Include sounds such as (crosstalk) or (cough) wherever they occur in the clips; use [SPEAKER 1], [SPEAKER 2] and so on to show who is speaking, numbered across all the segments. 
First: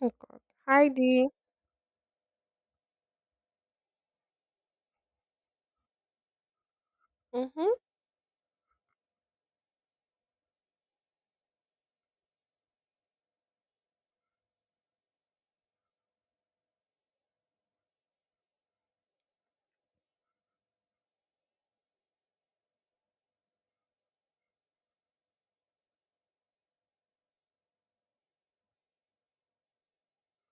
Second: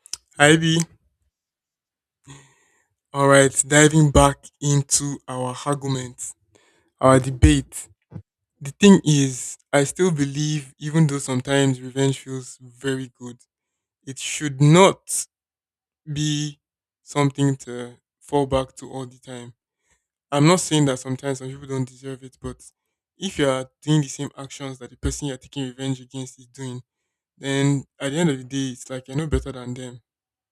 [SPEAKER 1] Oh God.
[SPEAKER 2] Ivy,
[SPEAKER 1] Hi, D.
[SPEAKER 2] all right, diving back into our argument, our
[SPEAKER 1] Mhm.
[SPEAKER 2] debate. The thing is, I still believe, even though sometimes revenge feels very good, it should not be something to fall back to all the time. I'm not saying that sometimes some people don't deserve it, but if you are doing the same actions that the person you're taking revenge against is doing, then at the end of the day, it's like you're no better than them.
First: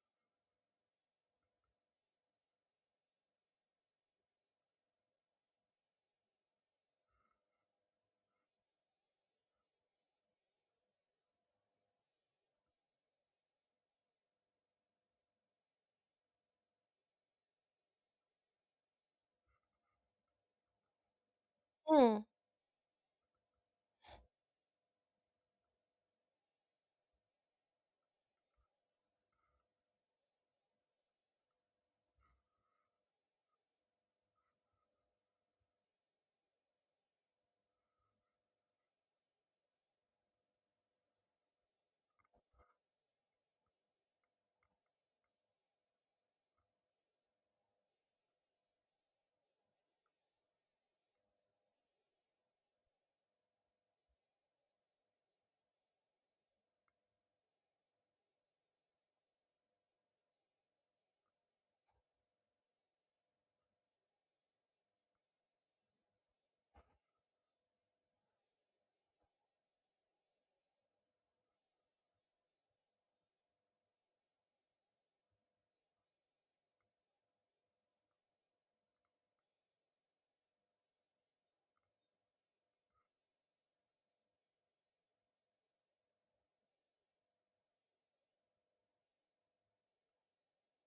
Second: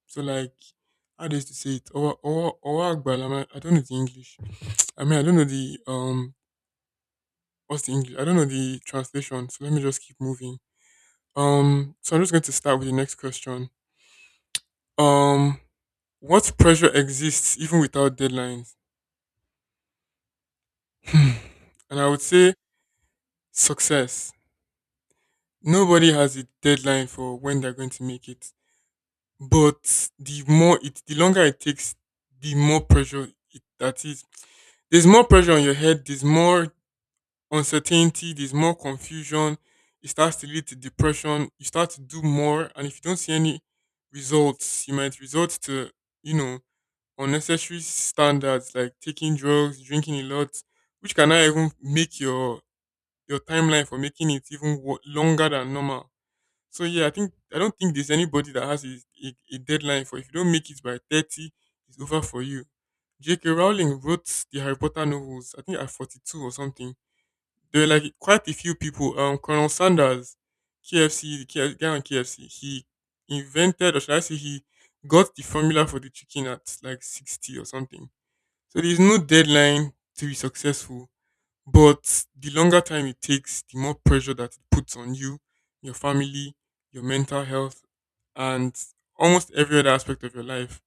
[SPEAKER 2] So, like, how do you say it? I don't know the English. I mean, I don't know the what's the English? I don't know the translation, so let me just keep moving. So I'm just going to start with the next question. Um, what pressure exists even without deadlines? (laughs) Hmm. And I would
[SPEAKER 1] Mm.
[SPEAKER 2] say success. Nobody has a deadline for when they're going to make it, but the longer it takes, the more pressure it, that is. There's more pressure on your head. There's more uncertainty, there's more confusion. It starts to lead to depression. You start to do more, and if you don't see any results, you might resort to, you know, unnecessary standards like taking drugs, drinking a lot, which can now even make your timeline for making it even longer than normal. So yeah, I don't think there's anybody that has a deadline for if you don't make it by 30, it's over for you. J.K. Rowling wrote the Harry Potter novels, I think at 42 or something. There were like quite a few people. Colonel Sanders, KFC, guy on KFC, he invented, or should I say, he got the formula for the chicken at like 60 or something. So there's no deadline to be successful, but the longer time it takes, the more pressure that it puts on you, your family, your mental health, and almost every other aspect of your life.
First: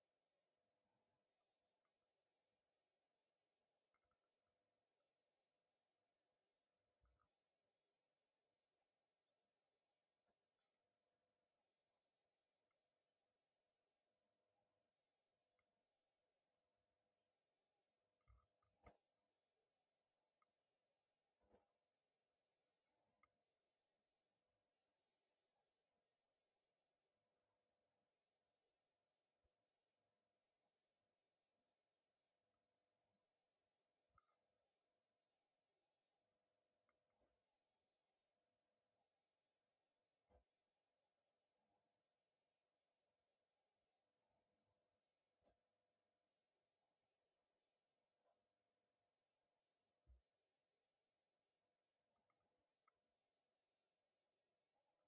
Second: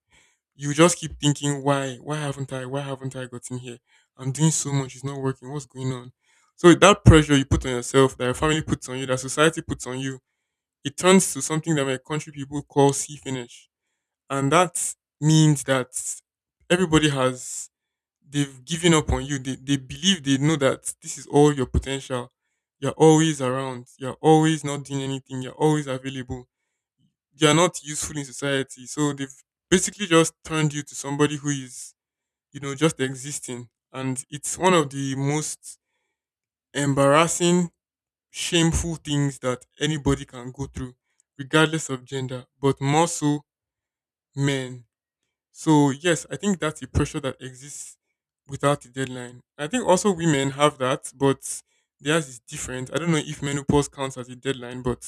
[SPEAKER 2] You just keep thinking, why haven't I gotten here? I'm doing so much, it's not working. What's going on? So that pressure you put on yourself, that your family puts on you, that society puts on you, it turns to something that my country people call see finish, and that means that everybody has they've given up on you. They believe, they know that this is all your potential. You're always around. You're always not doing anything. You're always available. You're not useful in society. So they've basically just turned you to somebody who is, just existing. And it's one of the most embarrassing, shameful things that anybody can go through, regardless of gender, but more so men. So, yes, I think that's a pressure that exists without a deadline. I think also women have that, but theirs is different. I don't know if menopause counts as a deadline, but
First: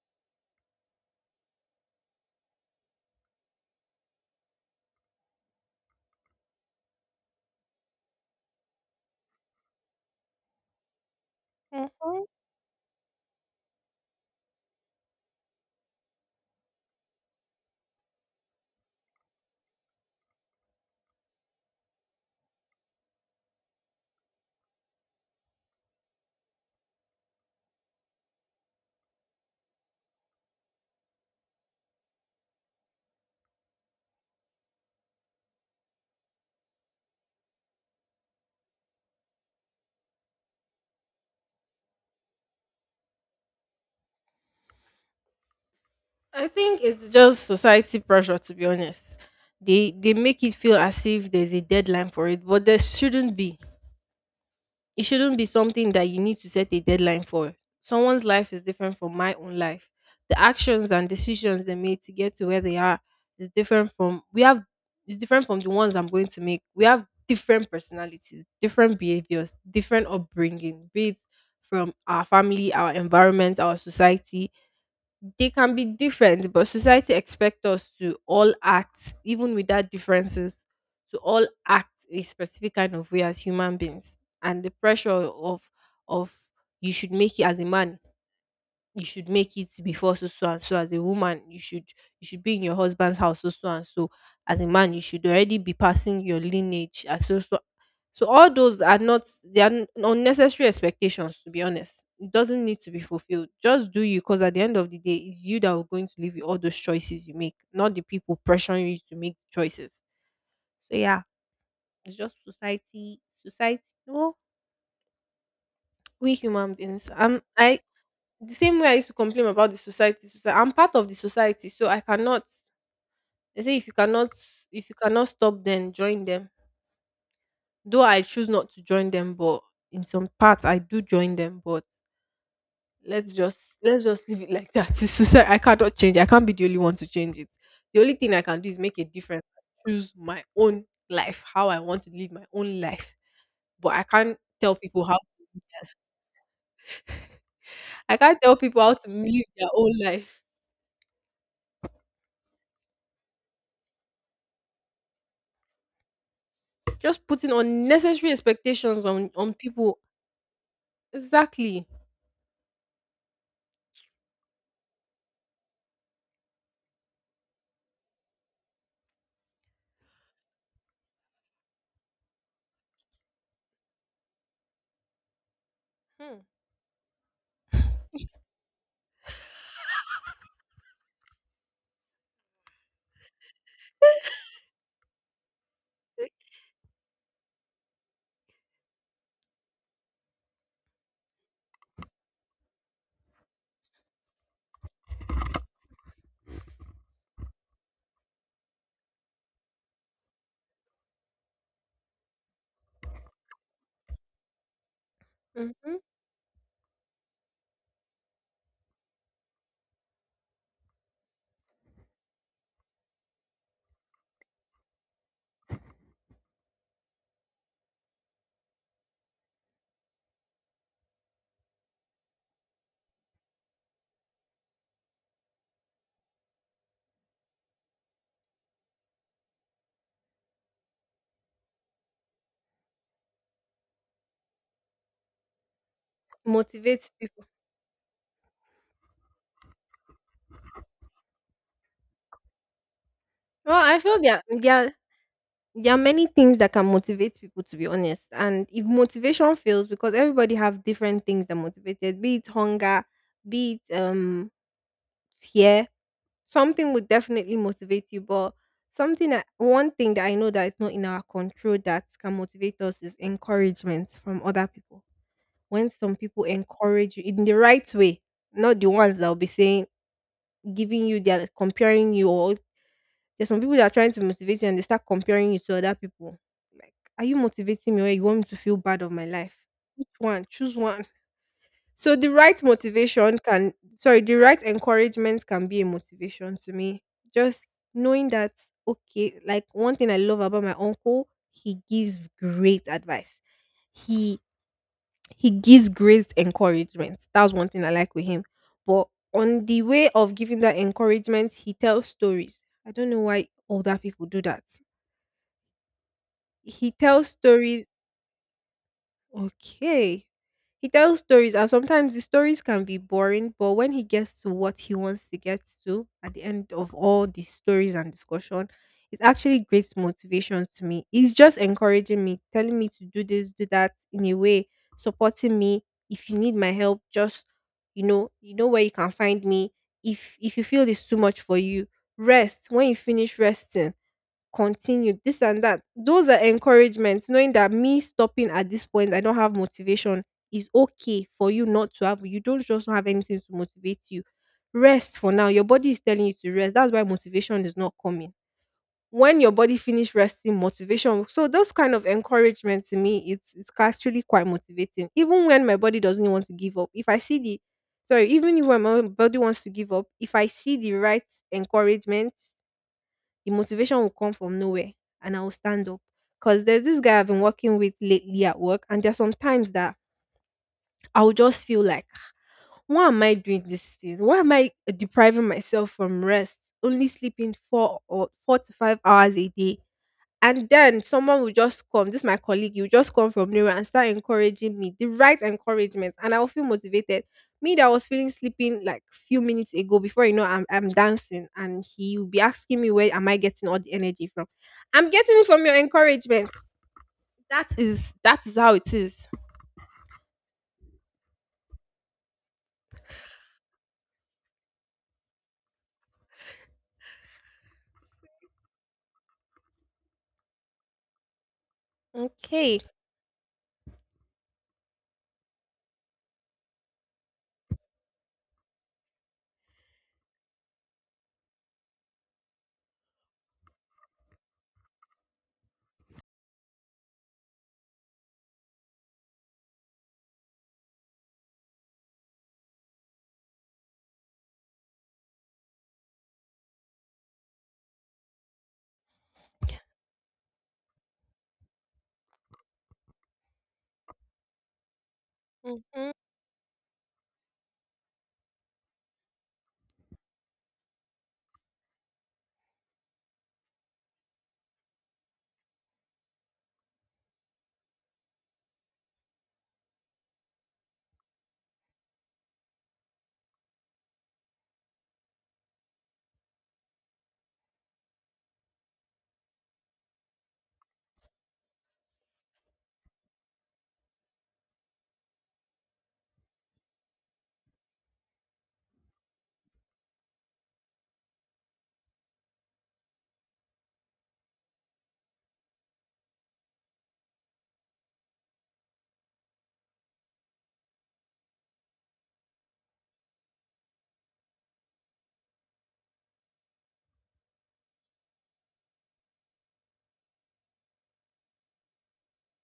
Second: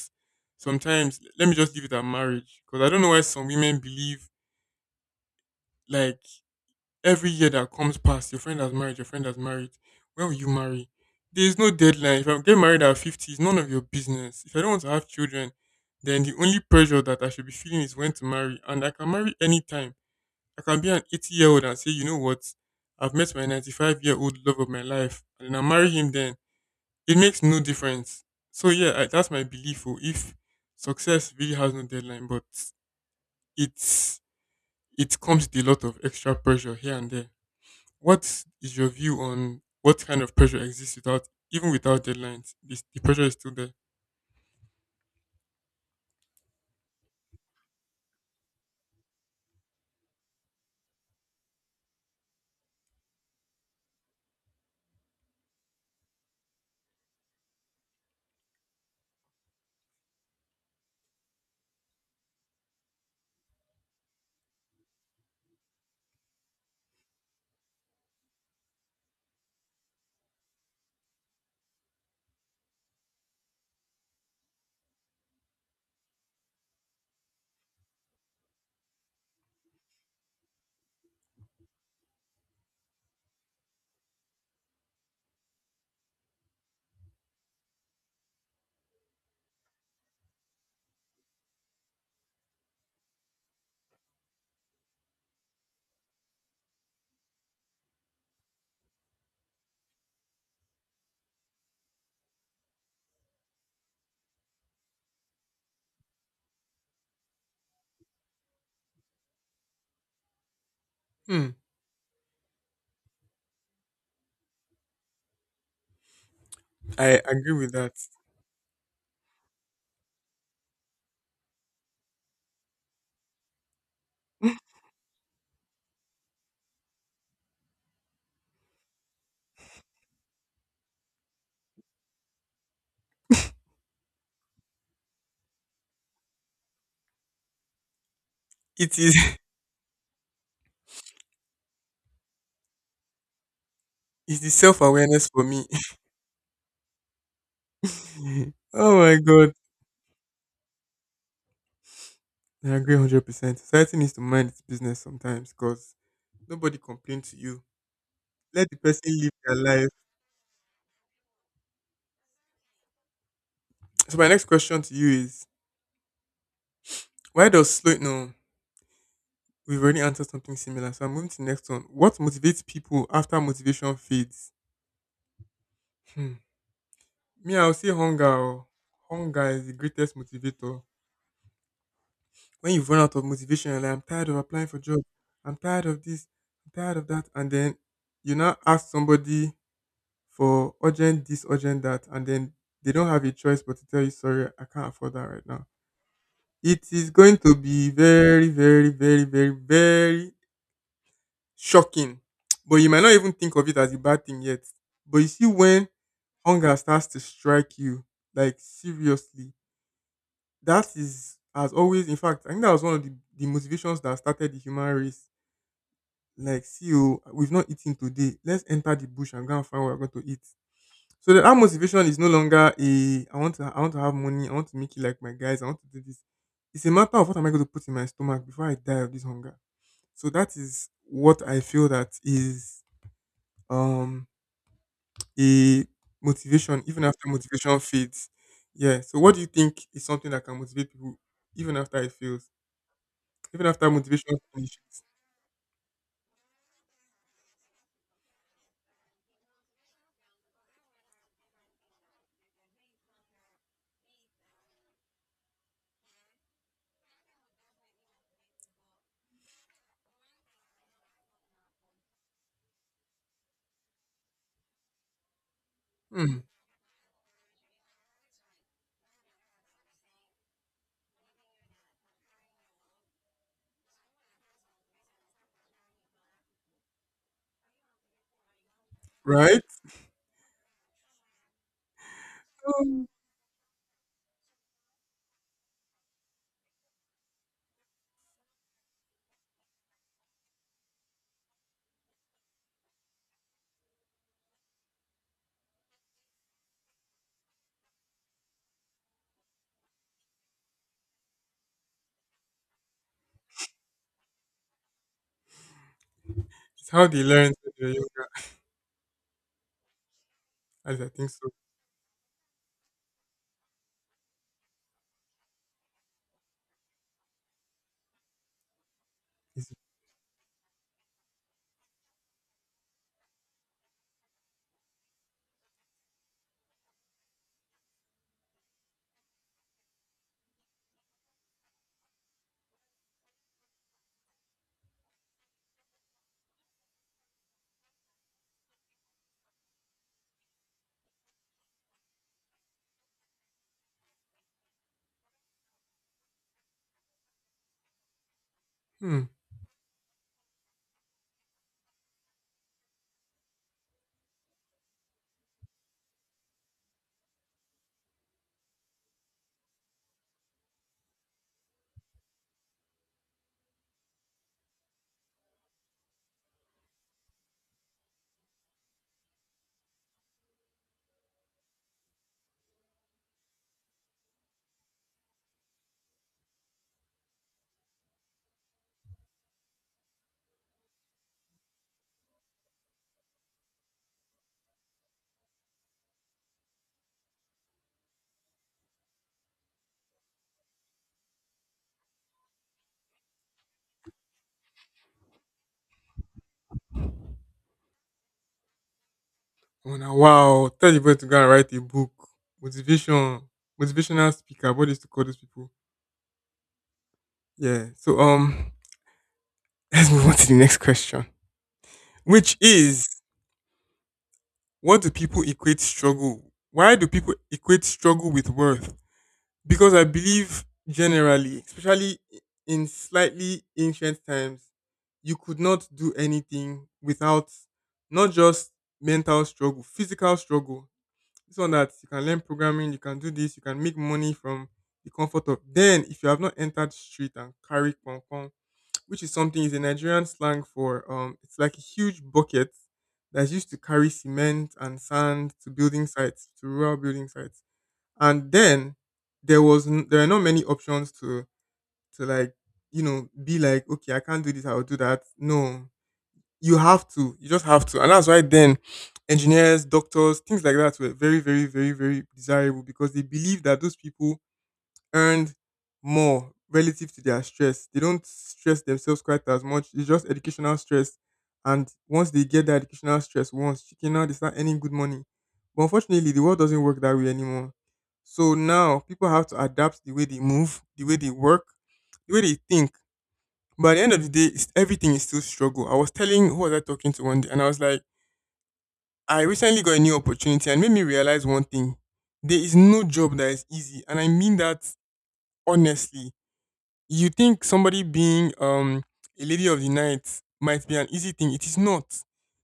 [SPEAKER 2] sometimes let me just leave it at marriage, because I don't know why some women believe, like, every year that comes past, your friend has married, your friend has married. When will you marry? There is no deadline.
[SPEAKER 1] Mhm.
[SPEAKER 2] If I'm getting married at 50, it's none of your business. If I don't want to have children, then the only pressure that I should be feeling is when to marry. And I can marry anytime. I can be an 80-year-old and say, you know what? I've met my 95-year-old love of my life, and then I marry him then. It makes no difference. So, yeah, that's my belief. Oh, If success really has no deadline, but it's, it comes with a lot of extra pressure here and there. What is your view on what kind of pressure exists without even without deadlines? The pressure is still there.
[SPEAKER 1] I think it's just society pressure, to be honest. They make it feel as if there's a deadline for it, but there shouldn't be. It shouldn't be something that you need to set a deadline for. Someone's life is different from my own life. The actions and decisions they made to get to where they are is different from we have is different from the ones I'm going to make. We have different personalities, different behaviors, different upbringing, be it from our family, our environment, our society. They can be different, but society expects us to all act, even without differences, to all act a specific kind of way as human beings. And the pressure of of you should make it as a man, you should make it before so so and so, as a woman you should be in your husband's house so so and so, as a man you should already be passing your lineage as so so so. All those are not, unnecessary expectations, to be honest. It doesn't need to be fulfilled, just do you, because at the end of the day it's you that will going to live with all those choices you make, not the people pressuring you to make choices. So yeah,
[SPEAKER 2] Hmm.
[SPEAKER 1] it's just society, society. No, we human beings,
[SPEAKER 2] I agree
[SPEAKER 1] I
[SPEAKER 2] with that.
[SPEAKER 1] the same way I used to complain about the society, socie I'm part of the society, so I cannot. They say, if you cannot, if you cannot stop them, join them. Though I choose not to join them, but in some parts I do join them, but let's just leave it like that. (laughs) It's society, I cannot change. I can't be the only one to change it. The only thing I can do is
[SPEAKER 2] It
[SPEAKER 1] make a
[SPEAKER 2] is.
[SPEAKER 1] difference. Choose my own life, how I want to live my own life. But
[SPEAKER 2] (laughs) It's the self awareness for me.
[SPEAKER 1] I can't
[SPEAKER 2] (laughs)
[SPEAKER 1] tell people how
[SPEAKER 2] Oh
[SPEAKER 1] to
[SPEAKER 2] my
[SPEAKER 1] live
[SPEAKER 2] god.
[SPEAKER 1] their own life.
[SPEAKER 2] I agree 100%. Society needs to mind its business sometimes because nobody
[SPEAKER 1] Just
[SPEAKER 2] complains to
[SPEAKER 1] putting
[SPEAKER 2] you.
[SPEAKER 1] unnecessary
[SPEAKER 2] Let the
[SPEAKER 1] expectations
[SPEAKER 2] person live
[SPEAKER 1] on
[SPEAKER 2] their life.
[SPEAKER 1] people. Exactly.
[SPEAKER 2] So my next question to you is, why does slow no we've already answered something similar. So I'm moving to the next one. What motivates people after motivation fades? Hmm.
[SPEAKER 1] Hmm.
[SPEAKER 2] Me, I will say hunger. Oh. Hunger is the greatest motivator. When you've run out of motivation, you're like, I'm tired of applying for jobs. I'm tired of this. I'm tired of that. And then you now ask somebody for urgent this, urgent that. And then they don't have a choice but to tell you, sorry, I can't afford that right now. It is going to be very, very, very, very, very shocking. But you might not even think of it as a bad thing yet. But you see, when
[SPEAKER 1] Mm-hmm.
[SPEAKER 2] hunger starts to strike you, like seriously, that is, as always, in fact I think that was one of the motivations that started the human race. Like, see, oh, we've not eaten today, let's enter the bush and go and find what we're going to eat. So that motivation is no longer a I want to have money, I want to make it like my guys, I want to do this. It's a matter of what am I going to put in my stomach before I die of this hunger. So that is what I feel that is um a motivation even
[SPEAKER 1] Motivates
[SPEAKER 2] after
[SPEAKER 1] people.
[SPEAKER 2] motivation fades. Yeah, so what do you think is something that can motivate people even after it fails, even
[SPEAKER 1] Well,
[SPEAKER 2] after
[SPEAKER 1] I feel
[SPEAKER 2] motivation finishes.
[SPEAKER 1] there are many things that can motivate people, to be honest. And if motivation fails, because everybody have different things that motivated, be it hunger, be it fear, something would definitely motivate you, but something that one thing that I know that is not in our control that can motivate us is encouragement from other people. When some
[SPEAKER 2] Hmm.
[SPEAKER 1] people encourage you in the right way, not the ones that will be saying, giving you they're comparing you, or there's some people that are trying to motivate you and they start comparing you to other people, like, are you motivating me, or you want me to feel bad of my life?
[SPEAKER 2] Right?
[SPEAKER 1] Which one? Choose one. So the right
[SPEAKER 2] So
[SPEAKER 1] motivation can, sorry, the right encouragement can be a motivation to me. Just knowing that, okay, like one thing I love about my uncle, he gives great advice. He he gives great encouragement. That's one thing I like with him. But on the way of giving that encouragement, he tells stories. I don't know why older people do that.
[SPEAKER 2] it's
[SPEAKER 1] He
[SPEAKER 2] how they
[SPEAKER 1] tells
[SPEAKER 2] learn when
[SPEAKER 1] stories.
[SPEAKER 2] they're younger.
[SPEAKER 1] Okay. He
[SPEAKER 2] As I
[SPEAKER 1] tells
[SPEAKER 2] think so.
[SPEAKER 1] stories, and sometimes the stories can be boring, but when he gets to what he wants to get to at the end of all the stories and discussion, it's actually
[SPEAKER 2] It's—
[SPEAKER 1] great motivation to me. He's just encouraging me, telling me to do this, do that in a way, supporting me. If you need my help, just you know where you can find me. If you feel it's too much for you, rest. When you finish resting, continue this and that. Those are encouragements, knowing that me stopping at this point, I don't have motivation, is okay. For you not to have, you don't just have anything to motivate you, rest for now. Your body is telling you to rest, that's why motivation is not coming.
[SPEAKER 2] Hmm.
[SPEAKER 1] When your body finish resting, motivation. So those kind of encouragement to me, it's actually quite motivating. Even when my body doesn't want to give up, if I see the, sorry, even if when my body wants to give up, if I see the right encouragement, the motivation will come from nowhere, and I will stand up. Because there's this guy I've been working with lately at work, and there's some times that I'll just feel like, why am I doing this thing? Why am I depriving myself from rest? Only sleeping 4 or 4 to 5 hours a day, and then someone will just come, this is my colleague, you just come from nowhere and start encouraging me, the right encouragement, and I will feel motivated. Me that was feeling sleeping like few minutes ago, before you know, I'm dancing, and he will be asking me where am I getting all the energy from? I'm getting it from your encouragement. That is how it is.
[SPEAKER 2] Oh, now, wow. Tell the boy to go and write a book. Motivation. Motivational speaker. What is to call these people? Yeah. So (laughs) let's move on to the next question. Which
[SPEAKER 1] Okay.
[SPEAKER 2] is, what do people equate struggle? Why do people equate struggle with worth? Because I believe generally, especially in slightly ancient times, you could not do anything without, not just mental struggle, physical struggle. This one that you can learn programming, you can do this, you can make money from the comfort of. Then, if you have not entered street and carry konkon, which is something, is a Nigerian slang for, it's like a huge bucket that's used to carry cement and sand to building
[SPEAKER 1] Mhm.
[SPEAKER 2] sites, to rural building sites. And then there were not many options to, like, you know, be like, okay, I can't do this, I'll do that. No, you have to, you just have to. And that's why then engineers, doctors, things like that were very, very, very, very desirable, because they believe that those people earned more relative to their stress. They don't stress themselves quite as much. It's just educational stress. And once they get that educational stress once, chicken, now they start earning good money. But unfortunately, the world doesn't work that way anymore. So now people have to adapt the way they move, the way they work, the way they think. But at the end of the day, everything is still struggle. I was telling, who was I talking to one day, and I was like, I recently got a new opportunity, and made me realize one thing: there is no job that is easy, and I mean that honestly. You think somebody being a lady of the night might be an easy thing. It is not.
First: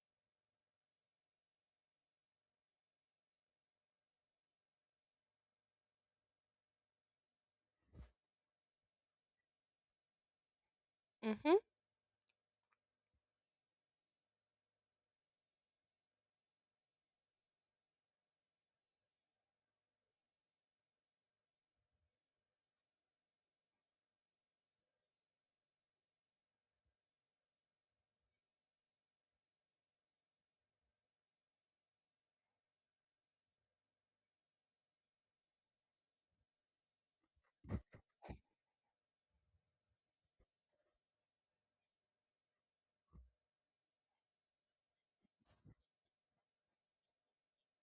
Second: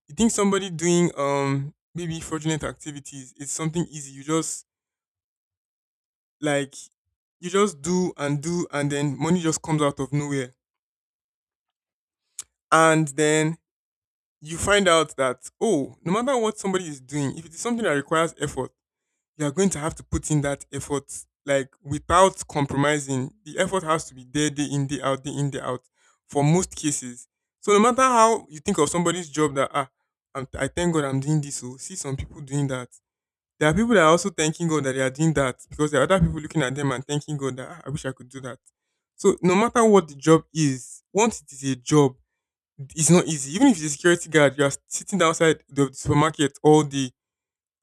[SPEAKER 2] You think somebody doing maybe fraudulent activities is something easy. You just, like, you just do and then money just comes out of nowhere.
[SPEAKER 1] Mhm.
[SPEAKER 2] And then you find out that, oh, no matter what somebody is doing, if it is something that requires effort, you are going to have to put in that effort, like, without compromising. The effort has to be there day in day out, day in day out, for most cases. So no matter how you think of somebody's job that, ah, I thank god I'm doing this, so see some people doing that, there are people that are also thanking god that they are doing that, because there are other people looking at them and thanking god that, ah, I wish I could do that. So no matter what the job is, once it is a job, it's not easy. Even if it's a security guard, you are sitting outside the supermarket all day,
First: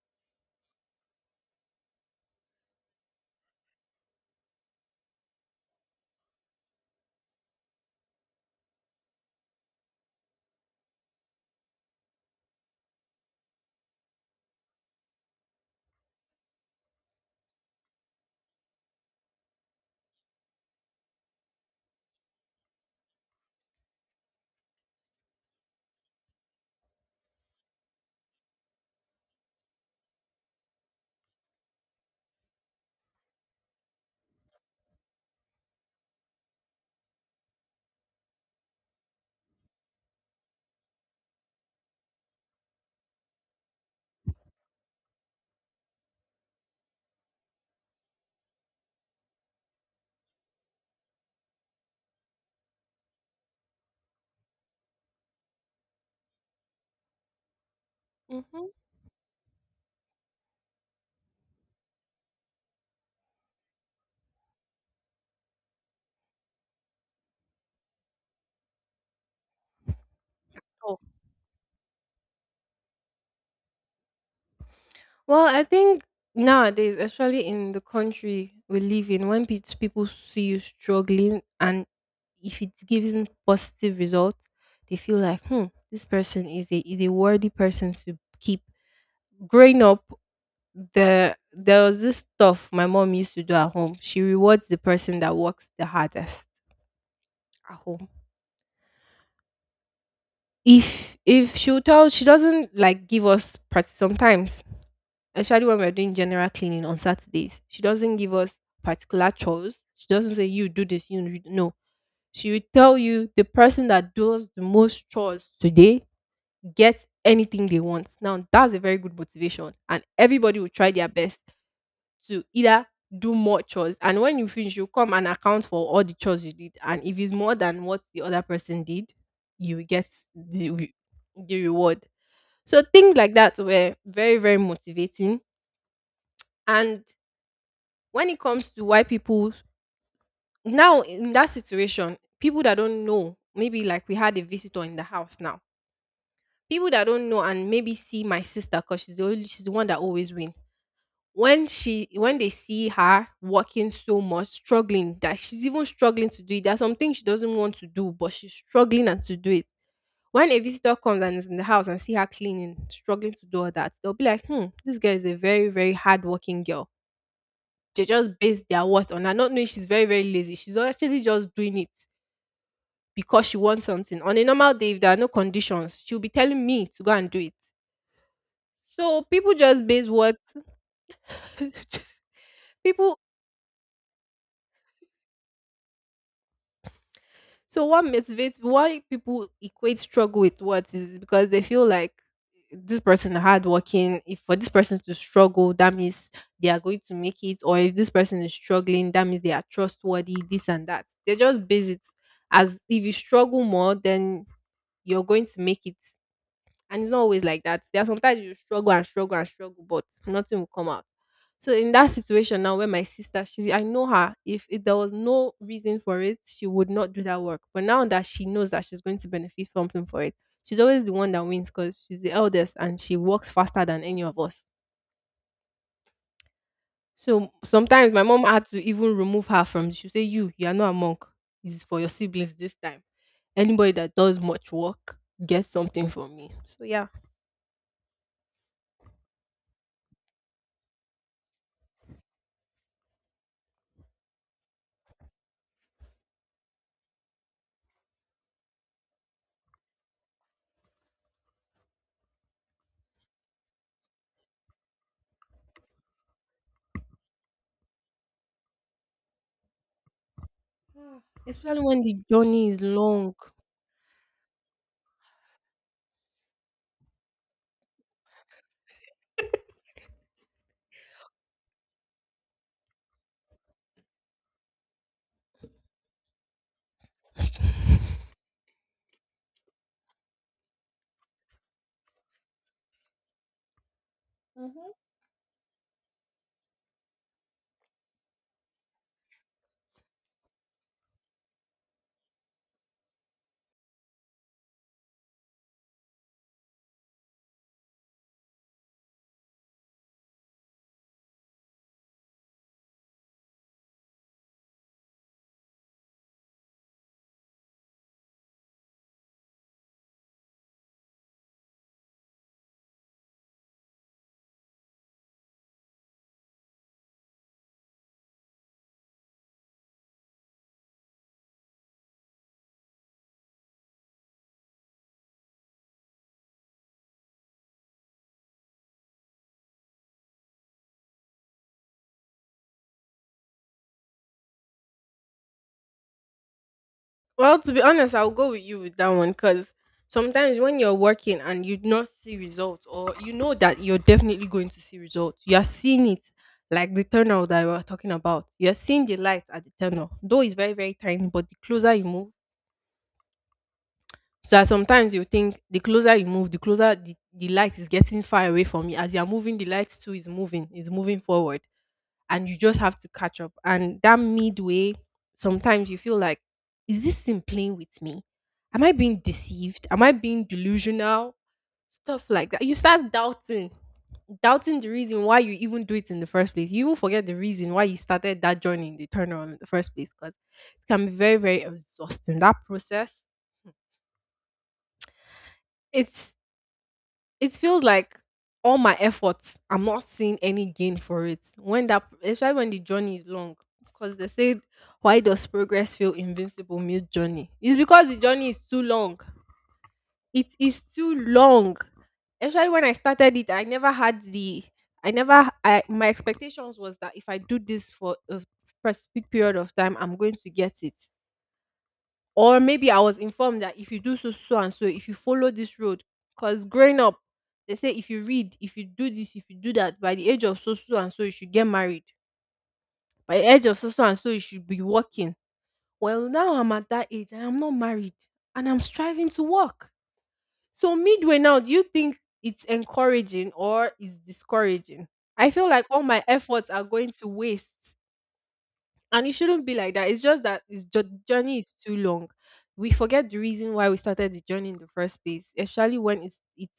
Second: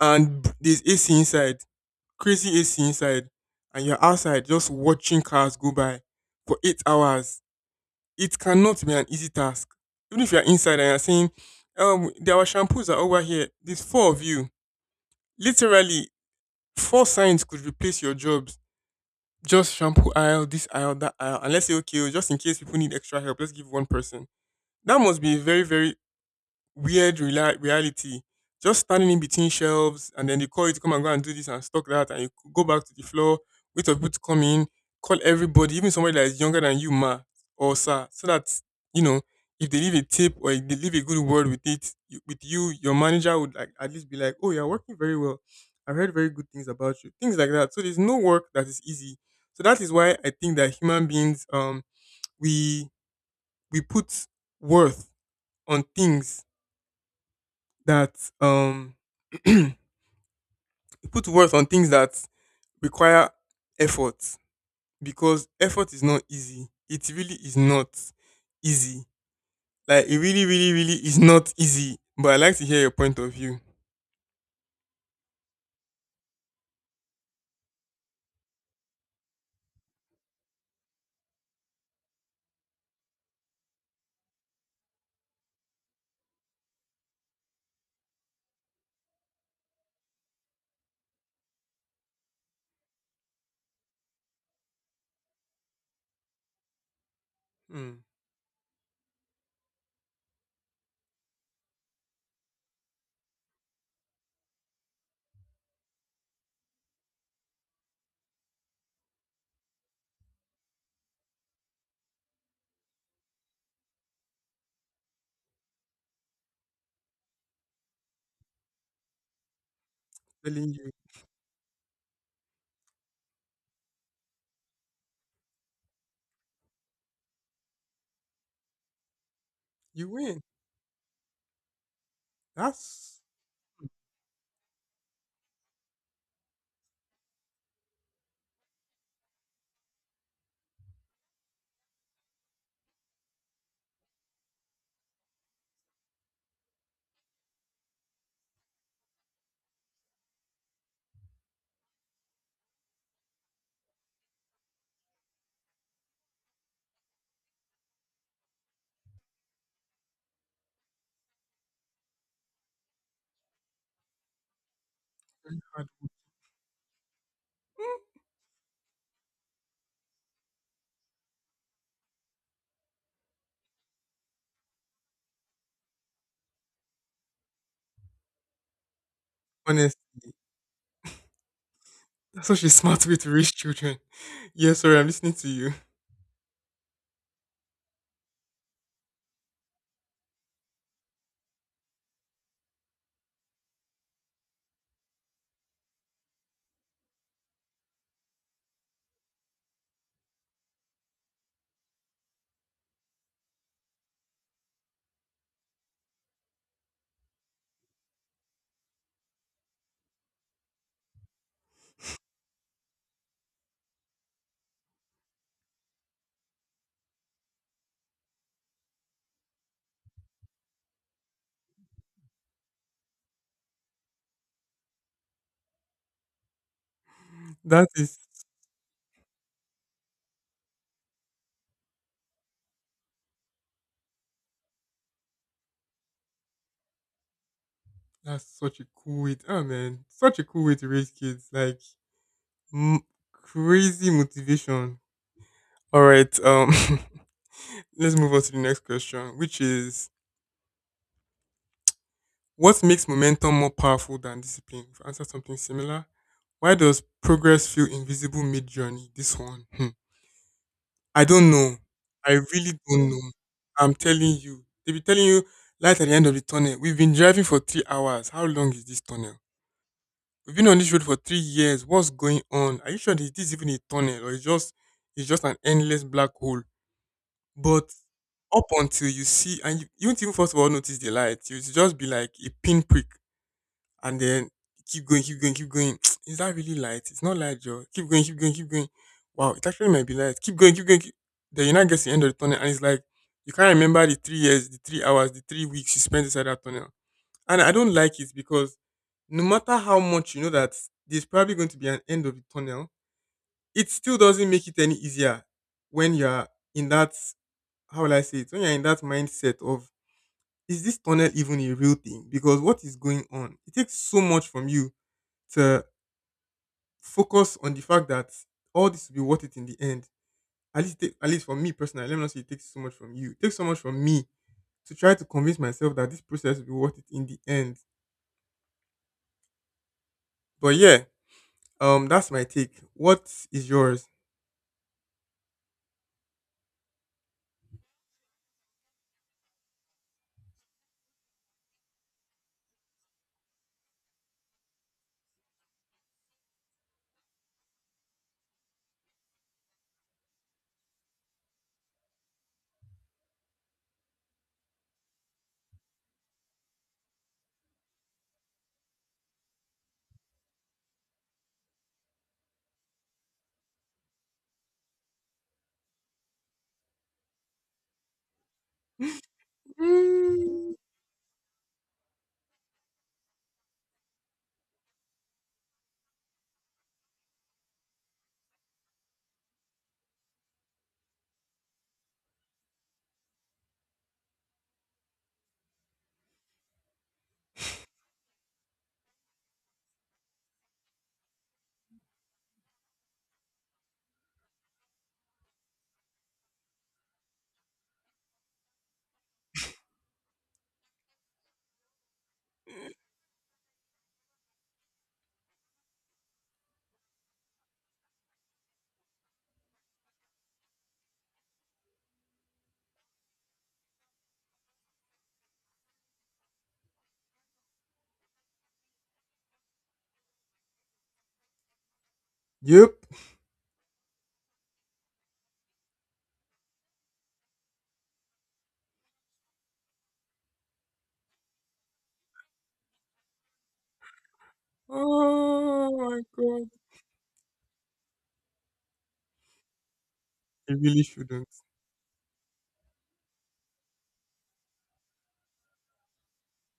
[SPEAKER 2] and there's ac inside, crazy AC inside, and you're outside just watching cars go by for 8 hours, it cannot be an easy task. Even if you're inside and you're saying, there are shampoos are over here. There's four of you. Literally, four signs could replace your jobs. Just shampoo aisle, this aisle, that aisle. And let's say, okay, oh, just in case people need extra help, let's give one person. That must be a very, very weird rela reality. Just standing in between shelves, and then they call you to come and go and do this and stock that, and you c- go back to the floor, wait for people to come in, call everybody, even somebody that is younger than you, ma or sir, so that you know if they leave a tip or if they leave a good word with it you, with you, your manager would like at least be like, "Oh, you're working very well. I've heard very good things about you." Things like that. So there's no work that is easy. So that is why I think that human beings, we we put worth on things that
[SPEAKER 1] Mhm.
[SPEAKER 2] um (clears throat) put words on things that require effort because effort is not easy. It really is not easy. Like it really, really, really is not easy. But I like to hear your point of view.
[SPEAKER 1] Well, I think nowadays, especially in the country we live in, when people see you struggling and if it gives them positive result, they feel like, hmm, this person is a worthy person to keep. Growing up, there was this stuff my mom used to do at home. She rewards the person that works the hardest at
[SPEAKER 2] Hmm.
[SPEAKER 1] home. If she'll tell, she doesn't like give us practice sometimes, especially when we're doing general cleaning on Saturdays. She doesn't give us particular chores. She doesn't say, you do this, you do—" no. She will tell you, the person that does the most chores today gets anything they want. Now that's a very good motivation, and everybody will
[SPEAKER 2] Telling
[SPEAKER 1] try
[SPEAKER 2] you,
[SPEAKER 1] their best to either do more chores, and when you finish, you come and account for all the chores you did, and if it's more than what the other person did, you will
[SPEAKER 2] you
[SPEAKER 1] get
[SPEAKER 2] win.
[SPEAKER 1] the re- the reward. So things
[SPEAKER 2] That's
[SPEAKER 1] like that were very, very motivating, and when it comes to why people, now in that situation, people that don't know, maybe like we had a visitor in the house now, people that don't know and maybe see my sister, because she's the only, she's the one that always win. When they see her working so much, struggling, that she's even struggling to do it. There's something she doesn't want to do, but she's struggling and to do it. When a visitor comes and is in the house and see her cleaning, struggling to do all that, they'll be like, "Hmm, this girl is a very,
[SPEAKER 2] hard.
[SPEAKER 1] very hardworking girl." They just base their worth on her, not knowing she's very, very lazy. She's actually just doing it because she wants something. On a normal day, if there are no conditions, she'll be telling me to go and do it. So people just
[SPEAKER 2] Honest.
[SPEAKER 1] base what. (laughs)
[SPEAKER 2] That's such a smart way
[SPEAKER 1] People.
[SPEAKER 2] to raise children. (laughs) Yeah, sorry, I'm listening to you.
[SPEAKER 1] So what motivates, why people equate struggle with what, is because they feel like this person are hardworking. If for this person to struggle, that means they are going to make it, or if this person is struggling, that means they are trustworthy, this and that. They just base it as if you struggle more, then you're going to make it. And it's not always like that. There are sometimes you struggle and struggle and struggle, but nothing will come out. So in that situation now, where my sister, she, I know her. If there was no reason for it, she would not do that work. But now that she knows that she's going to benefit something for it, she's always the one that wins because she's the eldest and she works faster than any of us. So
[SPEAKER 2] (laughs) That
[SPEAKER 1] sometimes
[SPEAKER 2] is
[SPEAKER 1] my mom had to even remove her from. She say, You are not a monk. It's for your siblings this time. Anybody that does much work gets something from me." So yeah.
[SPEAKER 2] that's such a cool way. Oh man, such a cool way to raise kids. Like m- crazy motivation. All right. (laughs) Let's move on to the next question, which is what makes momentum more powerful than discipline? We've answered something similar. Why does progress feel invisible mid journey? This one, hmm.
[SPEAKER 1] (sighs) Ah,
[SPEAKER 2] I don't know.
[SPEAKER 1] especially when the
[SPEAKER 2] I
[SPEAKER 1] journey
[SPEAKER 2] really
[SPEAKER 1] is
[SPEAKER 2] don't know.
[SPEAKER 1] long.
[SPEAKER 2] I'm telling you, they be telling you light at the end of the tunnel. We've been driving for 3 hours. How long is this tunnel? We've been on this road for 3 years. What's going on? Are you sure this is even a tunnel or it's just an endless black hole? But up until you see, and you won't even first of all notice the light. You'll just be like a pinprick, and then
[SPEAKER 1] Mm-hmm.
[SPEAKER 2] keep going, keep going, keep going. (tsk) Is that really light? It's not light, Joe. Keep going, keep going, keep going. Wow, it actually might be light. Keep going, keep going. Keep... (tsk) Then you now get to the end of the tunnel, and it's like you can't remember the 3 years, the 3 hours, the 3 weeks you spent inside that tunnel. And I don't like it because no matter how much you know that there's probably going to be an end of the tunnel, it still doesn't make it any easier when you're in that how will I say it? When you're in that mindset of is this tunnel even a real thing? Because what is going on? It takes so much from you to focus on the fact that all this will be worth it in the end. At least, it- at least for me personally, let me not say it takes so much from you. It takes so much from me to try to convince myself that this process will be worth it in the end. But yeah, that's my take. What is yours?
[SPEAKER 1] Well, to be honest, I'll go with you with that one because sometimes when you're working and you do not see results, or you know that you're definitely going to see results, you're seeing it, like the tunnel that we were talking about. You're seeing the light at the tunnel, though it's very, very tiny, but the closer you move, so that sometimes you think the closer you move, the closer the light is getting far away from you. As you're moving, the light too is moving forward. And you just have to catch up. And that midway, sometimes you feel like, is this thing playing with me? Am I being deceived? Am I being
[SPEAKER 2] Mm,
[SPEAKER 1] delusional? Stuff like that. You start doubting, doubting the reason why you even do it in the first place. You even forget the reason why you started that journey in the turnaround in the first place because it can be very, very exhausting. That process, it's it feels like all my efforts, I'm not seeing any gain for it. Especially when the journey is long, because they said, why does progress feel invincible mute journey? It's because the journey is too long. It is too long. Especially when I started it, I never had the, I never, I, my expectations was that if I do this for a specific period of time, I'm going to get it, or maybe I was informed that if you do so, so and so, if you follow this road, because growing up, they say if you read, if you do this, if you do that, by the age of so, so and so, you should get married.
[SPEAKER 2] yep.
[SPEAKER 1] By the age of so, so and so, you should be working. Well, now I'm at that age and I'm not married, and I'm striving to work. So, midway now, do you think it's encouraging or is discouraging? I feel like
[SPEAKER 2] Oh
[SPEAKER 1] all
[SPEAKER 2] my
[SPEAKER 1] my
[SPEAKER 2] god,
[SPEAKER 1] efforts are going to waste, and it shouldn't be like that. It's just that
[SPEAKER 2] you
[SPEAKER 1] it's
[SPEAKER 2] really
[SPEAKER 1] the
[SPEAKER 2] shouldn't.
[SPEAKER 1] journey is too long. We forget the reason why we started the journey in the first place, especially when it's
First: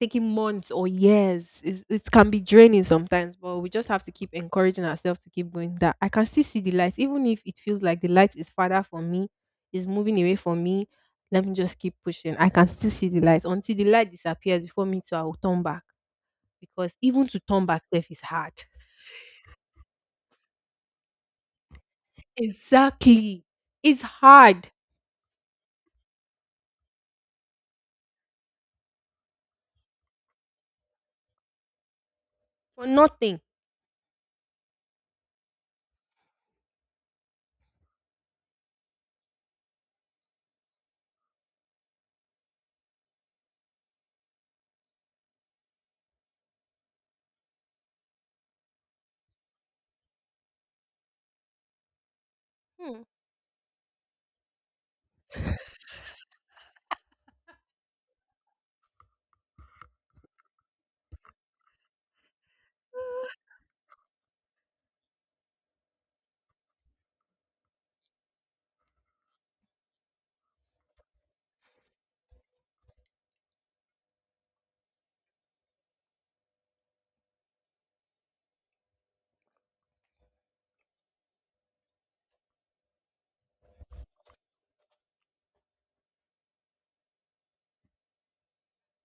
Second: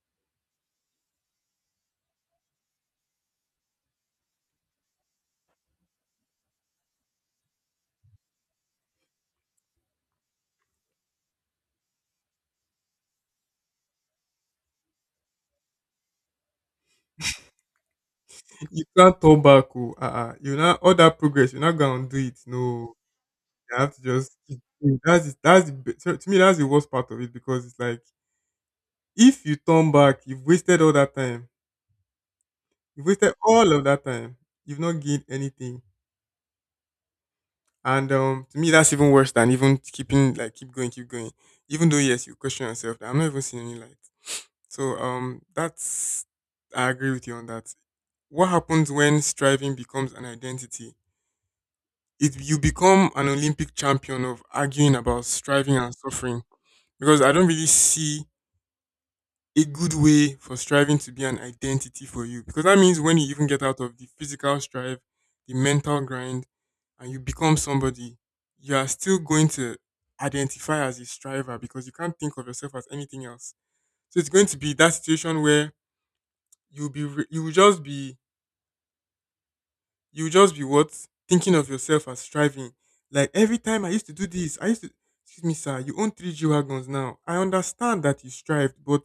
[SPEAKER 1] taking months or years. It's, it can be draining sometimes, but we just have to keep encouraging ourselves to keep going. That I can still see the light, even if it feels like the light is farther from me, is moving away from me. Let me just keep pushing. I can still see the light until the light disappears before me, so I will turn back because even to turn back, self is hard.
[SPEAKER 2] You can't turn back. Oh, uh-uh. You now all that progress. You're not gonna do it. No,
[SPEAKER 1] Exactly,
[SPEAKER 2] you have to
[SPEAKER 1] it's
[SPEAKER 2] just keep
[SPEAKER 1] hard
[SPEAKER 2] going. That's the, be- to me that's the worst part of it because it's like if you turn back, you've wasted all that time.
[SPEAKER 1] for
[SPEAKER 2] You've wasted
[SPEAKER 1] nothing.
[SPEAKER 2] all of that time. You've not gained anything. And to me that's even worse than even keeping like keep going, keep going. Even though yes, you question yourself that I'm not even seeing any light. So that's I agree with you on that. What happens when striving becomes an identity? It, you
[SPEAKER 1] Hmm.
[SPEAKER 2] become an Olympic champion of arguing about striving and suffering because I don't really see a good way for striving to be an identity for you because that means when you even get out of the physical strive, the mental grind, and you become somebody, you are still going to identify as a striver because you can't think of yourself as anything else. So it's going to be that situation where you'll be re- you will just be you will just be what thinking of yourself as striving. Like every time I used to do this, I used to. Excuse me, sir. You own three G wagons now. I understand that you strived, but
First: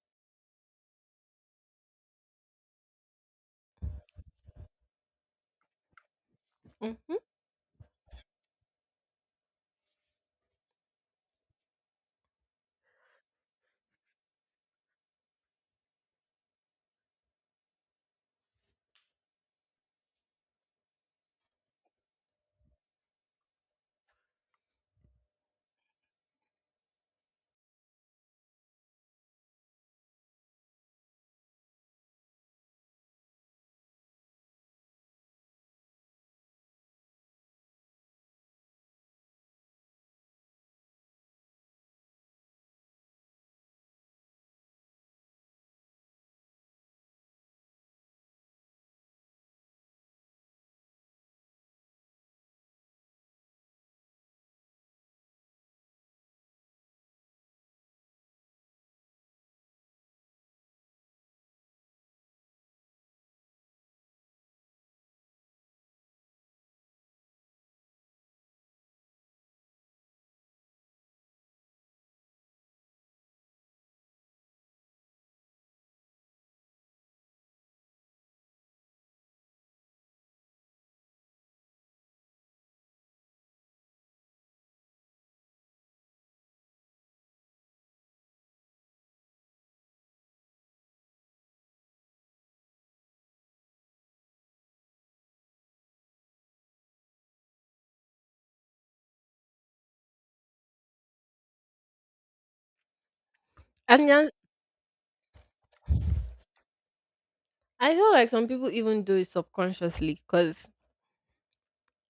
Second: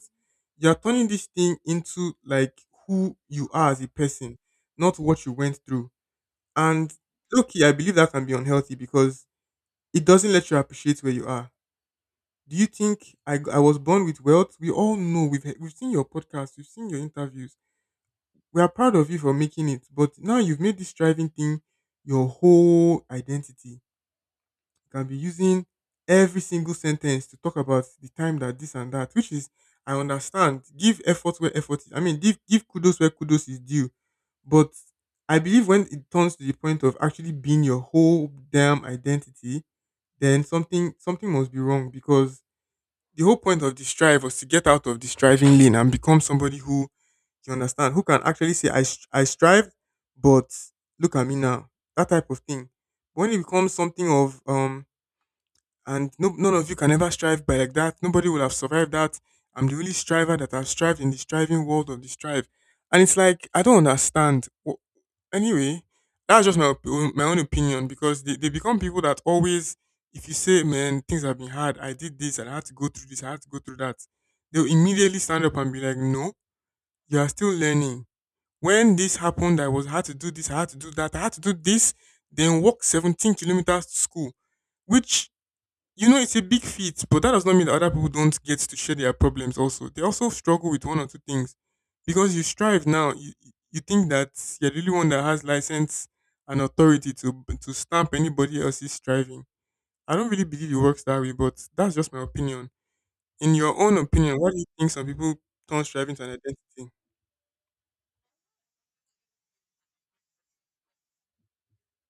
[SPEAKER 2] you are turning this thing into like who you are as a person, not what you went through. And
[SPEAKER 1] Mm-hmm.
[SPEAKER 2] okay, I believe that can be unhealthy because it doesn't let you appreciate where you are. Do you think I was born with wealth? We all know we've seen your podcast, we've seen your interviews. We are proud of you for making it, but now you've made this driving thing your whole identity. You can be using every single sentence to talk about the time that this and that, which is I understand. Give effort where effort is. I mean, give kudos where kudos is due. But I believe when it turns to the point of actually being your whole damn identity, then something something must be wrong because the whole point of the strive was to get out of the striving lane and become somebody who you understand who can actually say I str- I strived, but look at me now. That type of thing. But when it becomes something of and no, none of you can ever strive by like that. Nobody will have survived that. I'm the only striver that has strived in the striving world of the strive. And it's like I don't understand. Wh- Anyway, that's just my op- my own opinion because they become people that always, if you say, man, things have been hard, I did this and I had to go through this, I had to go through that, they'll immediately stand up and be like, no, you are still learning. When this happened, I was had to do this, I had to do that, I had to do this, then walk 17 kilometers to school, which it's a big feat, but that does not mean that other people don't get to share their problems also. They also struggle with one or two things. Because you strive now, you, you think that you're the only one that has license and authority to stamp anybody else's striving. I don't really believe it works that way, but that's just my opinion. In your own
[SPEAKER 1] And yeah,
[SPEAKER 2] opinion, what do you think some people turn striving to an identity?
[SPEAKER 1] I feel like some people even do it subconsciously because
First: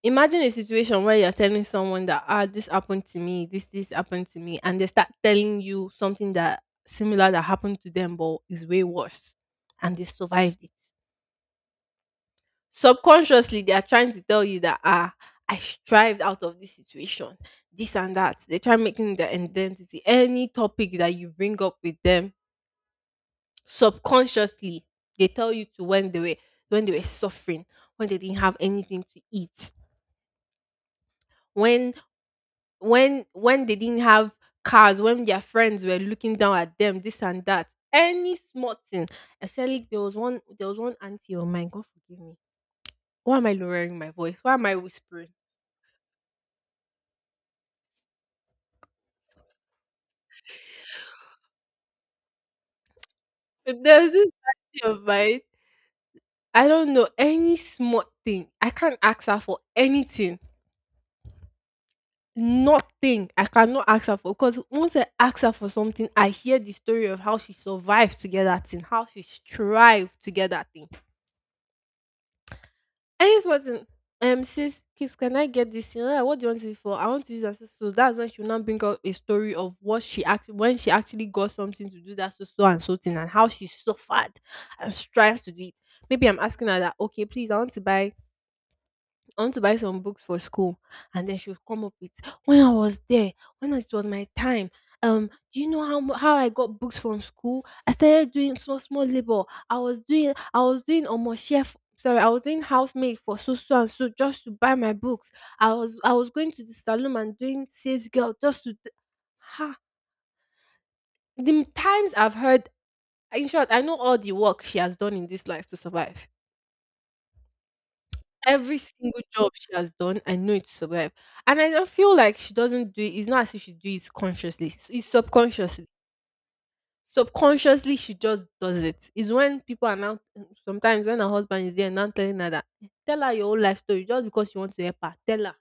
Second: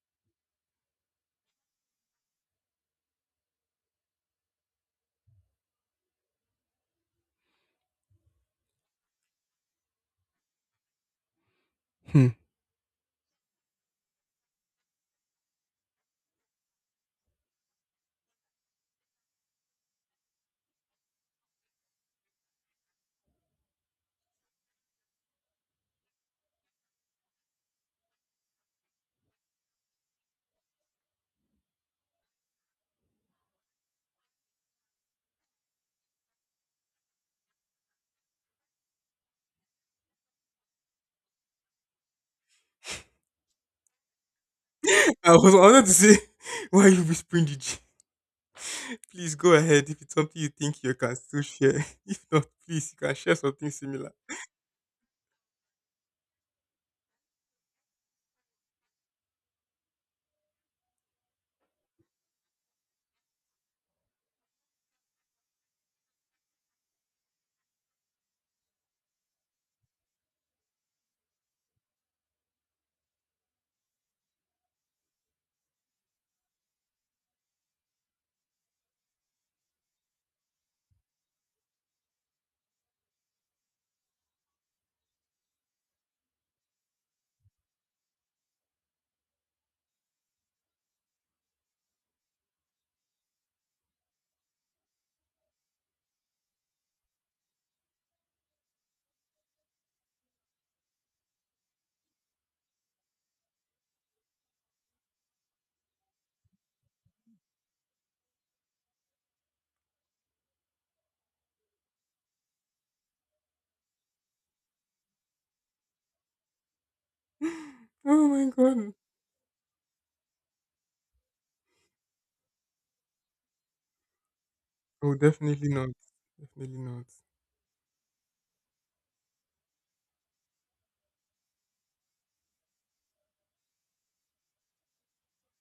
[SPEAKER 1] imagine a situation where you're telling someone that ah this happened to me, this happened to me, and they start telling you something that similar that happened to them but is way worse, and they survived it.
[SPEAKER 2] Hmm.
[SPEAKER 1] Subconsciously, they are trying to tell you that ah I strived out of this situation, this and that. They try making their identity any topic that you bring up with them subconsciously. They tell you to when they were suffering, when they didn't have anything to eat, when when they didn't have cars, when their friends were looking down at them, this and that, any small thing. Especially, there was one auntie of mine, god forgive me, why am I lowering my voice, why am I
[SPEAKER 2] (laughs)
[SPEAKER 1] whispering?
[SPEAKER 2] I wanted to say, (laughs) why are you whispering the G? (laughs) Please go ahead if it's something you think you can still share. (laughs) If not, please you can share something
[SPEAKER 1] There's
[SPEAKER 2] similar.
[SPEAKER 1] this auntie of mine, I don't know, any small thing I can't ask her for anything. Nothing. I cannot ask her for, because once I ask her for something, I hear the story of how she survived to get that thing, how she strived to get that thing. And it's wasn't sis, kiss, can I get this thing? I'm like, what do you want it for? I want to use that. So that's when she will now bring out a story of what she actually, when she actually got something to do that so, so and so thing, and how she suffered and strives to do it. Maybe I'm asking her that, okay, please, I want to buy some books for school. And then she would come up with, when I was there, when it was my time, do you know how I got books from school? I started doing small small labor. I was doing almost chef. Sorry, I was doing housemaid for so, so and so just to buy my books. I was going to the salon and doing sales girl just to. Ha! The times I've heard. In short, I know all the work she has done in this life to survive.
[SPEAKER 2] Oh my
[SPEAKER 1] Every
[SPEAKER 2] god.
[SPEAKER 1] single job she has done, I know it to survive. And I don't feel like she doesn't do it. It's not as if she do it consciously. It's
[SPEAKER 2] Oh, definitely
[SPEAKER 1] subconsciously.
[SPEAKER 2] not. Definitely not.
[SPEAKER 1] Subconsciously, she just does it. It's when people are now sometimes, when her husband is there and now telling her that, tell her your whole life story just because you want to help her. Tell her.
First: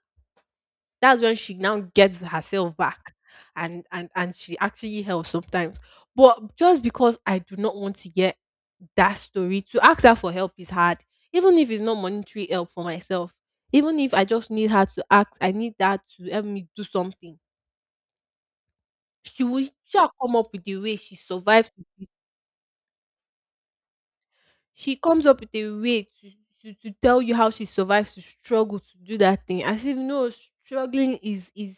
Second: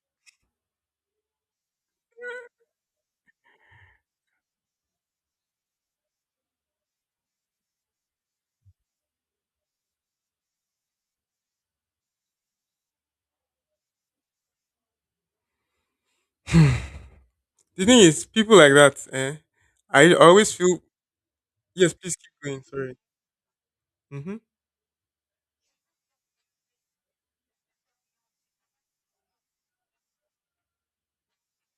[SPEAKER 1] That's when she now gets herself back, and she actually helps sometimes. But just because I do not want to get that story, to ask her for help is hard. Even if it's not monetary help for myself, even if I just need her to ask, I need that to
[SPEAKER 2] (laughs)
[SPEAKER 1] help
[SPEAKER 2] (sighs)
[SPEAKER 1] me do
[SPEAKER 2] The
[SPEAKER 1] something.
[SPEAKER 2] thing is, people like that, eh?
[SPEAKER 1] She will sure
[SPEAKER 2] I
[SPEAKER 1] come up
[SPEAKER 2] always
[SPEAKER 1] with a
[SPEAKER 2] feel
[SPEAKER 1] way she survives with
[SPEAKER 2] yes.
[SPEAKER 1] it.
[SPEAKER 2] Please keep going. Sorry. Mm-hmm.
[SPEAKER 1] She comes up with a way to, to, tell you how she survives to struggle to do that thing. As if no, struggling is is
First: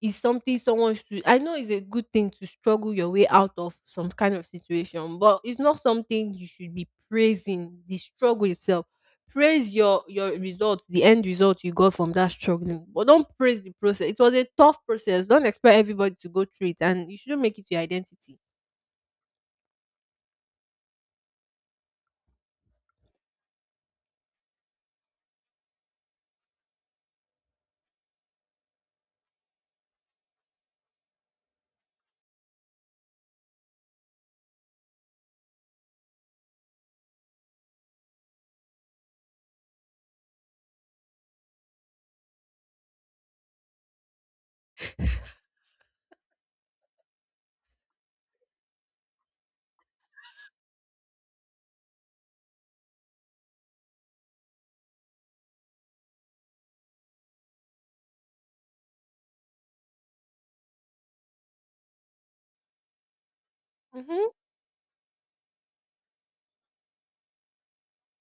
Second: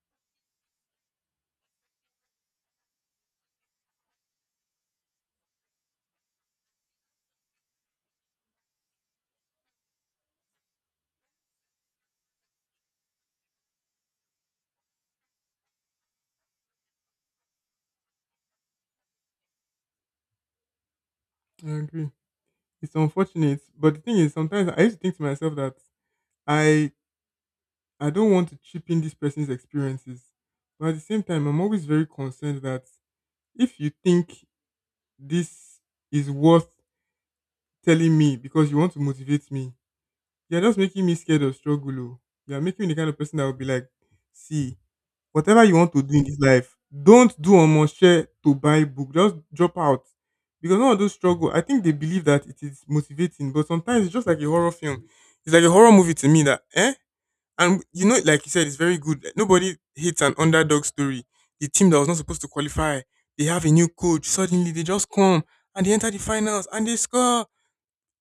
[SPEAKER 1] Is something someone should, I know it's a good thing to struggle your way out of some kind of situation, but it's not something you should be praising the struggle itself. Praise your result, the end result you got from that struggling, but don't praise the process. It was a tough process. Don't expect everybody to go through it, and you shouldn't make it your identity.
[SPEAKER 2] I agree. It's unfortunate, but the thing is, sometimes I used to think to myself that I I don't want to cheapen this person's experiences, but at the same time, I'm always very concerned that if you think this is worth telling me because you want to motivate me, you're just making me scared of struggle. Oh. You're making me the kind of person that will be like, see. Whatever you want to do in this life, don't do on share to buy book. Just drop out. Because none of those struggle, I think they believe that it is motivating, but sometimes it's just like a horror film. It's like a horror movie to me that, eh? And like you said, it's very good. Nobody hates an underdog story. The team that was not supposed to qualify, they have a new coach.
[SPEAKER 1] Mhm.
[SPEAKER 2] Suddenly they just come and they enter the finals and they score.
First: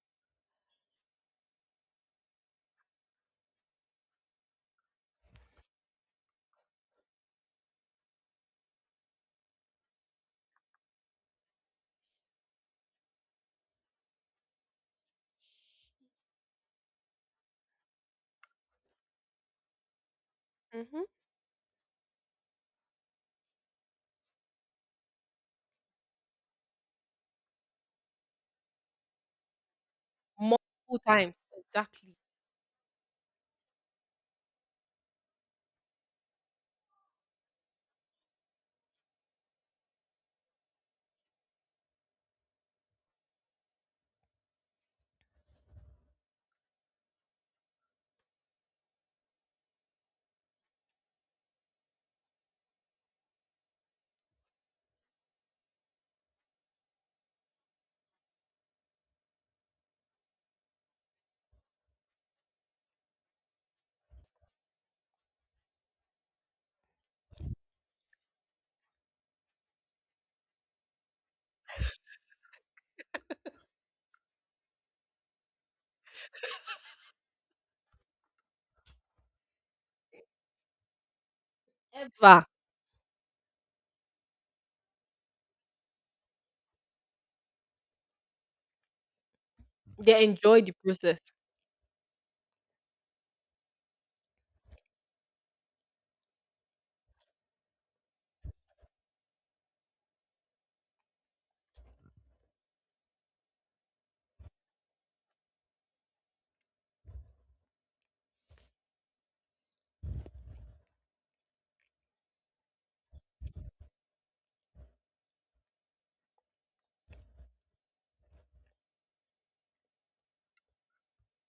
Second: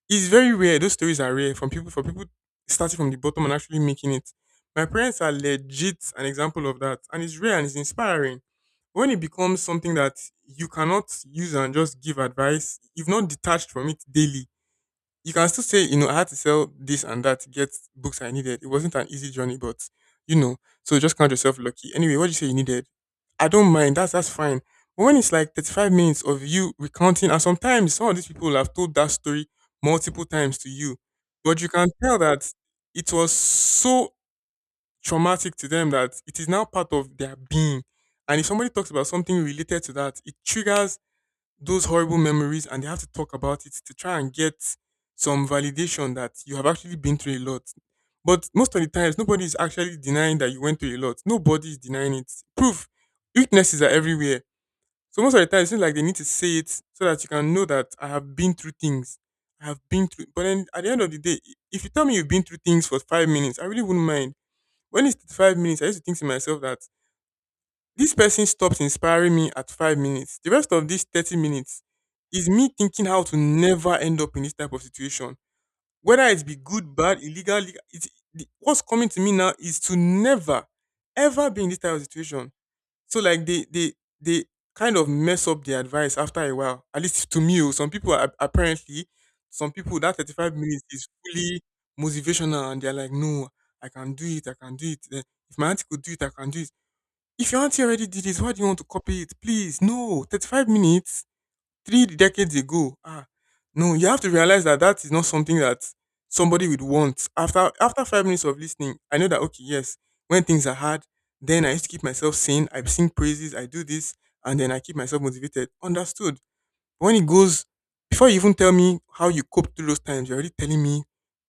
[SPEAKER 2] It's very rare. Those stories are rare from people for people starting from the bottom and actually making it. My parents are legit an example of that, and it's rare and it's inspiring. When it becomes something that you cannot use and just give advice, you've not detached from it daily you can still say, I had to sell this and that to get books I needed. It wasn't an easy journey, but you know, so
[SPEAKER 1] Mhm.
[SPEAKER 2] just count yourself lucky. Anyway, what do you say you needed? I don't mind. That's fine. But when it's like 35 minutes of you recounting, and sometimes some of these people have told that story multiple times to you,
[SPEAKER 1] Multiple times.
[SPEAKER 2] but you can
[SPEAKER 1] Exactly.
[SPEAKER 2] tell that it was so traumatic to them that it is now part of their being. And if somebody talks about something related to that, it triggers those horrible memories and they have to talk about it to try and get some validation that you have actually been through a lot. But most of the times, nobody is actually denying that you went through a lot. Nobody is denying it. Proof, witnesses are everywhere. So most of the time, it seems like they need to say it so that you can know that I have been through things. I have been through. But then at the end of the day, I- if you tell me you've been through things for 5 minutes, I really wouldn't mind. When it's 5 minutes, I used to think to myself that this person stops inspiring me at 5 minutes. The rest of these 30 minutes is me thinking how to never end up in this type of situation. Whether it be good, bad, illegal, legal, it's, the, what's coming to me now is to never, ever be in this type of
[SPEAKER 1] Ever.
[SPEAKER 2] situation. So like they kind of mess up the advice after a while. At least to me, oh, some people are, apparently, some people that
[SPEAKER 1] They
[SPEAKER 2] 35
[SPEAKER 1] enjoy the
[SPEAKER 2] minutes is
[SPEAKER 1] process.
[SPEAKER 2] fully motivational and they're like, no, I can do it, I can do it. Eh, if my auntie could do it, I can do it if your auntie already did it, why do you want to copy it? Please, no. 35 minutes, three decades ago. Ah, no, you have to realize that that is not something that somebody would want. After after 5 minutes of listening, I know that, okay, yes, when things are hard, then I used to keep myself sane. I sing praises, I do this, and then I keep myself motivated. Understood. But when it goes, before you even tell me how you coped through those times, you're already telling me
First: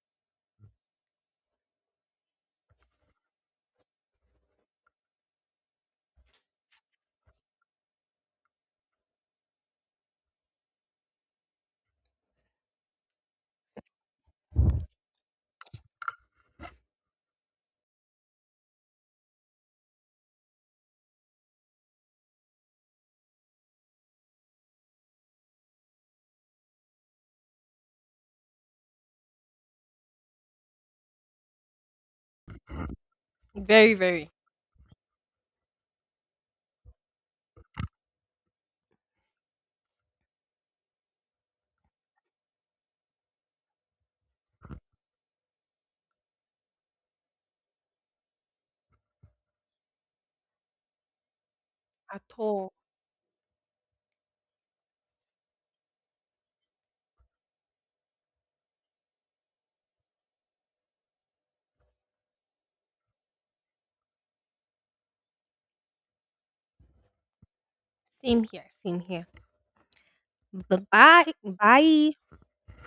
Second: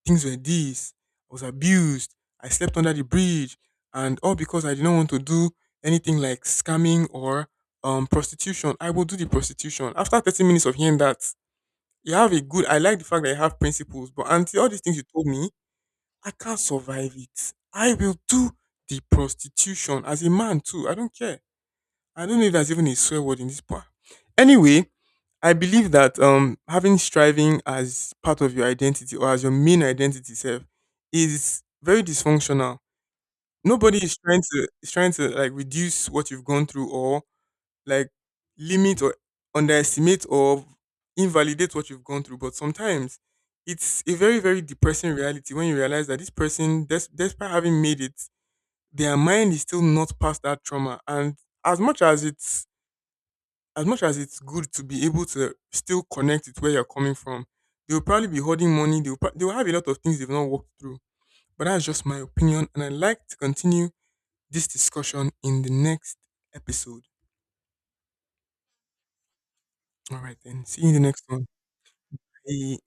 [SPEAKER 2] things were this, I was abused, I slept under the bridge, and all because I didn't want to do anything like scamming or prostitution. I will do the prostitution. After 30 minutes of hearing that, you have a good I like the fact that you have principles, but until all these things you told me, I can't survive it. I will do the prostitution as a man too. I don't care. I don't know if there's even a swear word in this part. Anyway, I believe that having striving as part of your identity or as your main identity self is very dysfunctional.
[SPEAKER 1] Very,
[SPEAKER 2] Nobody
[SPEAKER 1] very.
[SPEAKER 2] is trying to like reduce what you've gone through or like limit or underestimate or invalidate what you've gone through. But sometimes it's a very, very depressing reality when you realize that this person, des- despite having made it, their mind is still not past that trauma. And as much
[SPEAKER 1] At
[SPEAKER 2] as it's
[SPEAKER 1] all.
[SPEAKER 2] as much as it's good to be able to still connect with where you're coming from, they'll probably be holding money. They'll pro- they'll have a lot of things they've not walked through. But that's just my opinion, and I'd like to continue this discussion in the next episode.
[SPEAKER 1] Same here. Same here.
[SPEAKER 2] All right, then.
[SPEAKER 1] Bye
[SPEAKER 2] See you in the next
[SPEAKER 1] bye.
[SPEAKER 2] one.
[SPEAKER 1] Bye.
[SPEAKER 2] Bye.